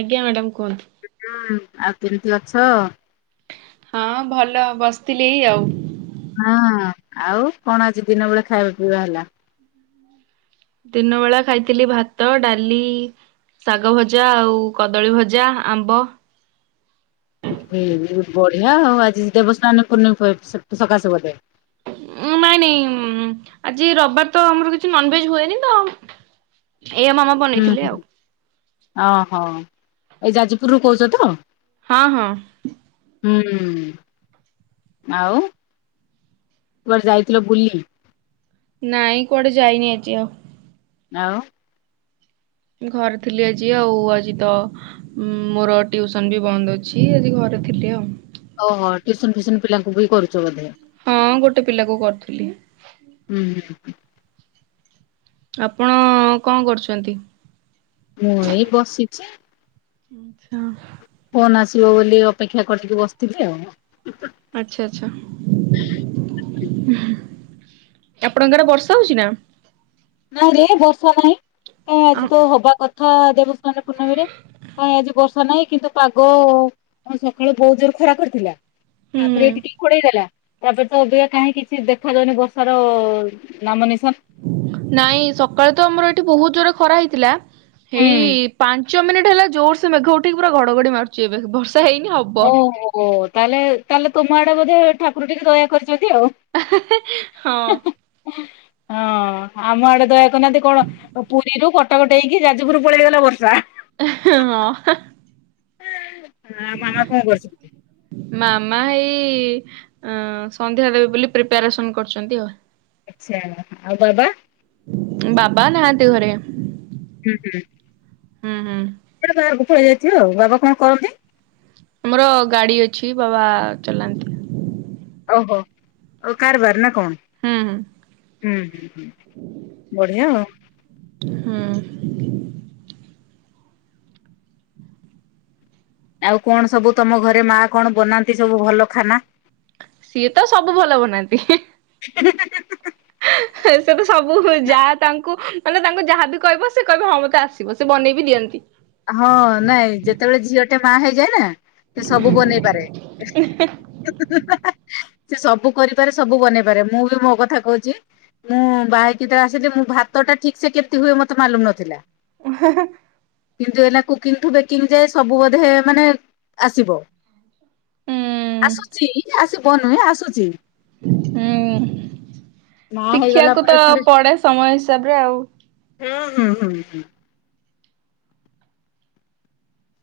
ଆଜ୍ଞା ମ୍ୟାଡାମ କୁହନ୍ତୁ। ହୁଁ ଆଉ କେମିତି ଅଛ? ହଁ ଭଲ ବସିଥିଲି ଏଇ ଆଉ ହଁ ଆଉ କଣ ଆଜି ଦିନ ବଳେ ଖାଇବା ପିଇବା ହେଲା? ଦିନ ବେଳା ଖାଇଥିଲି ଭାତ ଡାଲି ଶାଗ ଭଜା, ଆଉ କଦଳୀ ଭଜା, ଆମ୍ବ ବଢିଆ ହଉ ଆଜି ଦେବସ୍ନାନ ପୁନି ସକାଶ ବୋଧେ ଉ ନାଇଁ ନାଇଁ ଆଜି ରବିବାର ତ ଆମର କିଛି ନନଭେଜ ହୁଏନି ତ, ଏଇା ମାମା ବନେଇଥିଲେ ହୁଁ। ଆଉ ଓହୋ ଏଇ ଯାଜପୁରରୁୁ କହୁଛ ତ ହଁ ହଁ ହୁଁ ଆଉ ଖୁଆତେ ଯାଇଥିଲ ବୁଲି? ନାଇଁ କୁଆଡେ ଯାଇନି ଆଜି ଆଉ। ଆଉ ଘରେ ଥିଲି ଆଜି ଆଉ ଆଜି ତ ମୋର ଟିଉସନ ବି ବନ୍ଦ ଅଛି ଆଜି ଘରେ ଥିଲି ଆଉ ଓହୋ ଟ୍ୟୁସନ ଫ୍ୟୁସନ ପିଲାଙ୍କୁ ବି କରୁଛ ବୋଧେ? ହଁ ଗୋଟେ ପିଲାକୁ କରୁଥିଲି। ହୁଁ ହୁଁ। ଆପଣ କଣ କରୁଛନ୍ତି? ମୁଁ ଏଇ ବସିଛି ଆଚଛା ଫୋନ୍ ଆସିବ ବୋଲି ଅପେକ୍ଷା କରିିକି ବସିଥିଲି ଆଉ ଆଛା ଆଛା ଆପଣଙ୍କର ବର୍ଷା ହଉଛି ନା? ନାଇ ରେ ବର୍ଷା ନହିଁ ଆଜି ତ ହବା କଥା ଦେବସ୍ନାନ ପୂର୍ଣ୍ଣମୀରେ କାଁଇ ଆଜି ବର୍ଷା ନାହିଁ କିନ୍ତୁ ପାଗ ସକାଳୁ ବହୁତ ଜୋର୍ ରେ ଖରା କରିଥିଲା ହୁଁ ଆପ ଏଇ ଟିକ କଣେଇଦଲା [unintelligible] ତାପରେ ତ ଅବିକା କାହିଁ କିଛି ଦେଖାଯାଉନି ବର୍ଷାର ନାମ ନିିଶାନ ନାଇଁ ସକାଳେ ତ ଆମର ଏଠି ବହୁତ ଜୋର ଖରା ହେଇଥିଲା ହୁଁ। ହେଇ ପାଞ୍ଚ ଚଅ ମିନିଟ୍ ହେଲା ଜୋର୍ ସେ ମେଘ ଉଠେଇକି ପୁରା ଘଡଘଡି ମାରୁଛି ଏବେ ବର୍ସ ଓହୋ ତାହେଲେ ତାହେଲେ ତୁମ ଆଡେ ବୋଧେ ଠାକୁର ଟିକେ ଦୟା କରି ଶତି ଆଉ ହଁ। [unintelligible] ହଁ ଆମ ଆଡେ ଦୟାକରୁନାହାନ୍ତି କଣ ପୁରୀରୁ କଟକ ଡେଇଁକି ଯାଜପୁରରୁ ପଳେଇଗଲା ବର୍ଷା ଇହଁ ହଁ ହାଁ ହଁ ମାମା କଣ କରୁଛନ୍ତି? ମାମା ହେଇ ଆଁ ସନ୍ଧ୍ୟା ଦେବେ ବୋଲି ପ୍ରିପେଆରେସନ୍ କରୁଛନ୍ତି ଆଉ ଆଛା ଆଉ ବାବା? ବାବା ନାହାନ୍ତି ଘରେ ହୁଁ ହୁଁ ହଁ ହୁଁ ସେ ବାହାରକୁ ପଳେଇ ଯାଇଥିବେ ଆଉ ବାବା କଣ କରନ୍ତି? ଆମର ଗାଡି ଅଛି ବାବା ଚଲାନ୍ତି। ଓହୋ ଓ କାର ବାର ନା କଣ? ହୁଁ ହୁ। ହୁଁ ହୁଁ ବଢିଆ ଆଉ। ହୁଁ। ଆଉ କଣ ସବୁ ତମ ଘରେ ମାଆ କଣ ବନାନ୍ତି ସବୁ ଭଲ ଖାନା? ସିଏ ତ ସବୁ ଭଲ ବନାନ୍ତି। ହି ହି ହିଆ। ସେ ତ ସବୁ ଯାହା ତାଙ୍କୁ ମାନେ ତାଙ୍କୁ ଯାହାବି କହିବ ସେ କହିବ ହଁ ମତେ ଆସିବ ସେ ବନେଇବି ଦିଅନ୍ତି। ହଁ ନାଇଁ ଯେତେବେଳେ ଝିଅଟେ ମା ହେଇଯାଏ ନାଁ। ସେ ସବୁ ବନେଇପାରେ। ସେ ସବୁ କରିପାରେ ସବୁ ବନେଇ ପାରେ ମୁଁ ବି ମୋ କଥା କହୁଛି ମୁଁ ବାହା ହେଇକି ତ ଆସିଲି ମୁ ଭାତ ଟା ଠିକ ସେ କେମତି ହୁଏ ମତେ ମାଲୁମ ନଥିଲା। [unintelligible] କିନ୍ତୁ ଏନା କୁକିଂଠୁବେକିଂ ଯାଏ ସବୁ ବୋଧେ ମାନେ ଆସିବ। ହୁଁ ଆସୁଛି ଆସୁ ତନୁ ଆସୁଛି। ହୁଁ। ମା ହେଇଗଲା ଶିଖିବାକୁ ତ ପରେ ଥରେ ପଡେ ସମୟ ହିସାବରେ ଆଉ। ହୁଁ ହୁଁ ହୁଁ ହୁଁ।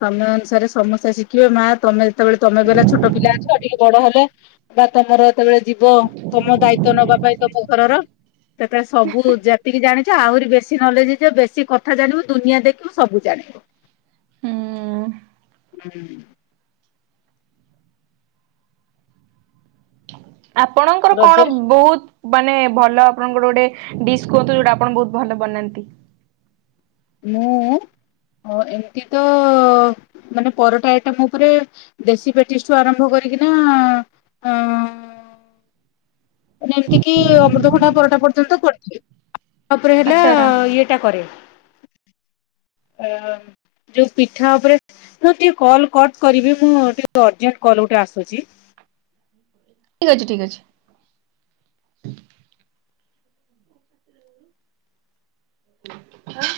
ସମୟ ଅନୁସାରେ ସମସ୍ତେ ଶିଖିବେ ମା ତମେ ଯେତେବେଳେ ତମେ ଗଲେ ଛୋଟ ପିଲା ଅଛ ଟିକେ ବଡ ହେଲେ ବା ତମର ଯେତେବେଳେ ଯିବ ତମ ଦାୟିତ୍ଵ ନବା ପାଇଁ ତମ ଘରର ସେତେବେଳେ ସବୁ ଯେତିକି ଜାଣିଛ ଆହୁରି ବେଶୀ ନଲେଜ ହେଇଯ ବେଶୀ କଥା ଜାଣିବୁ ଦୁନିଆ ଦେଖିବୁ ସବୁ ଜାଣିବୁ। [inaudible] ହୁଁ। ଆପଣଙ୍କର କଣ ରଜରେ ବହୁତ ମାନେ ଭଲ ଆପଣଙ୍କର ଗୋଟେ ଡିସ୍ କୁହନ୍ତୁ ଯୋଉଟା ଆପଣ ବହୁତ ଭଲ ବନାନ୍ତି। ମୁଁ। ହ ଏମିତି ତ ମାନେ ପରଟା ଆଇଟମ ଉପରେ ଦେଶୀ ପେଟିସ୍ ଠୁ ଆରମ୍ଭ କରି କାହିଁକି ନା ଅ। [inaudible] ମାନେ ଏମିତିକି ଅମୃତଭଣ୍ଡା ପରଟା ପର୍ଯ୍ୟନ୍ତ ଗୋଟେ। ତାପରେ ହେଲା ଆଚ୍ଛା ଆଚ୍ଛା। ଇଏଟା କରେ [inaudible] ଅ ମ୍ ଯୋଉ ପିଠା ଉପରେ ମୁଁ ଟିକେ କଲ କଟ କରିବି ମୁଁ ଟିକ ଅର୍ଜେଣ୍ଟ କଲ ଗୋଟେ ଆସୁଛି। [inaudible] ଠିକ ଅଛି ଠିକ ଅଛି। ଆଁ।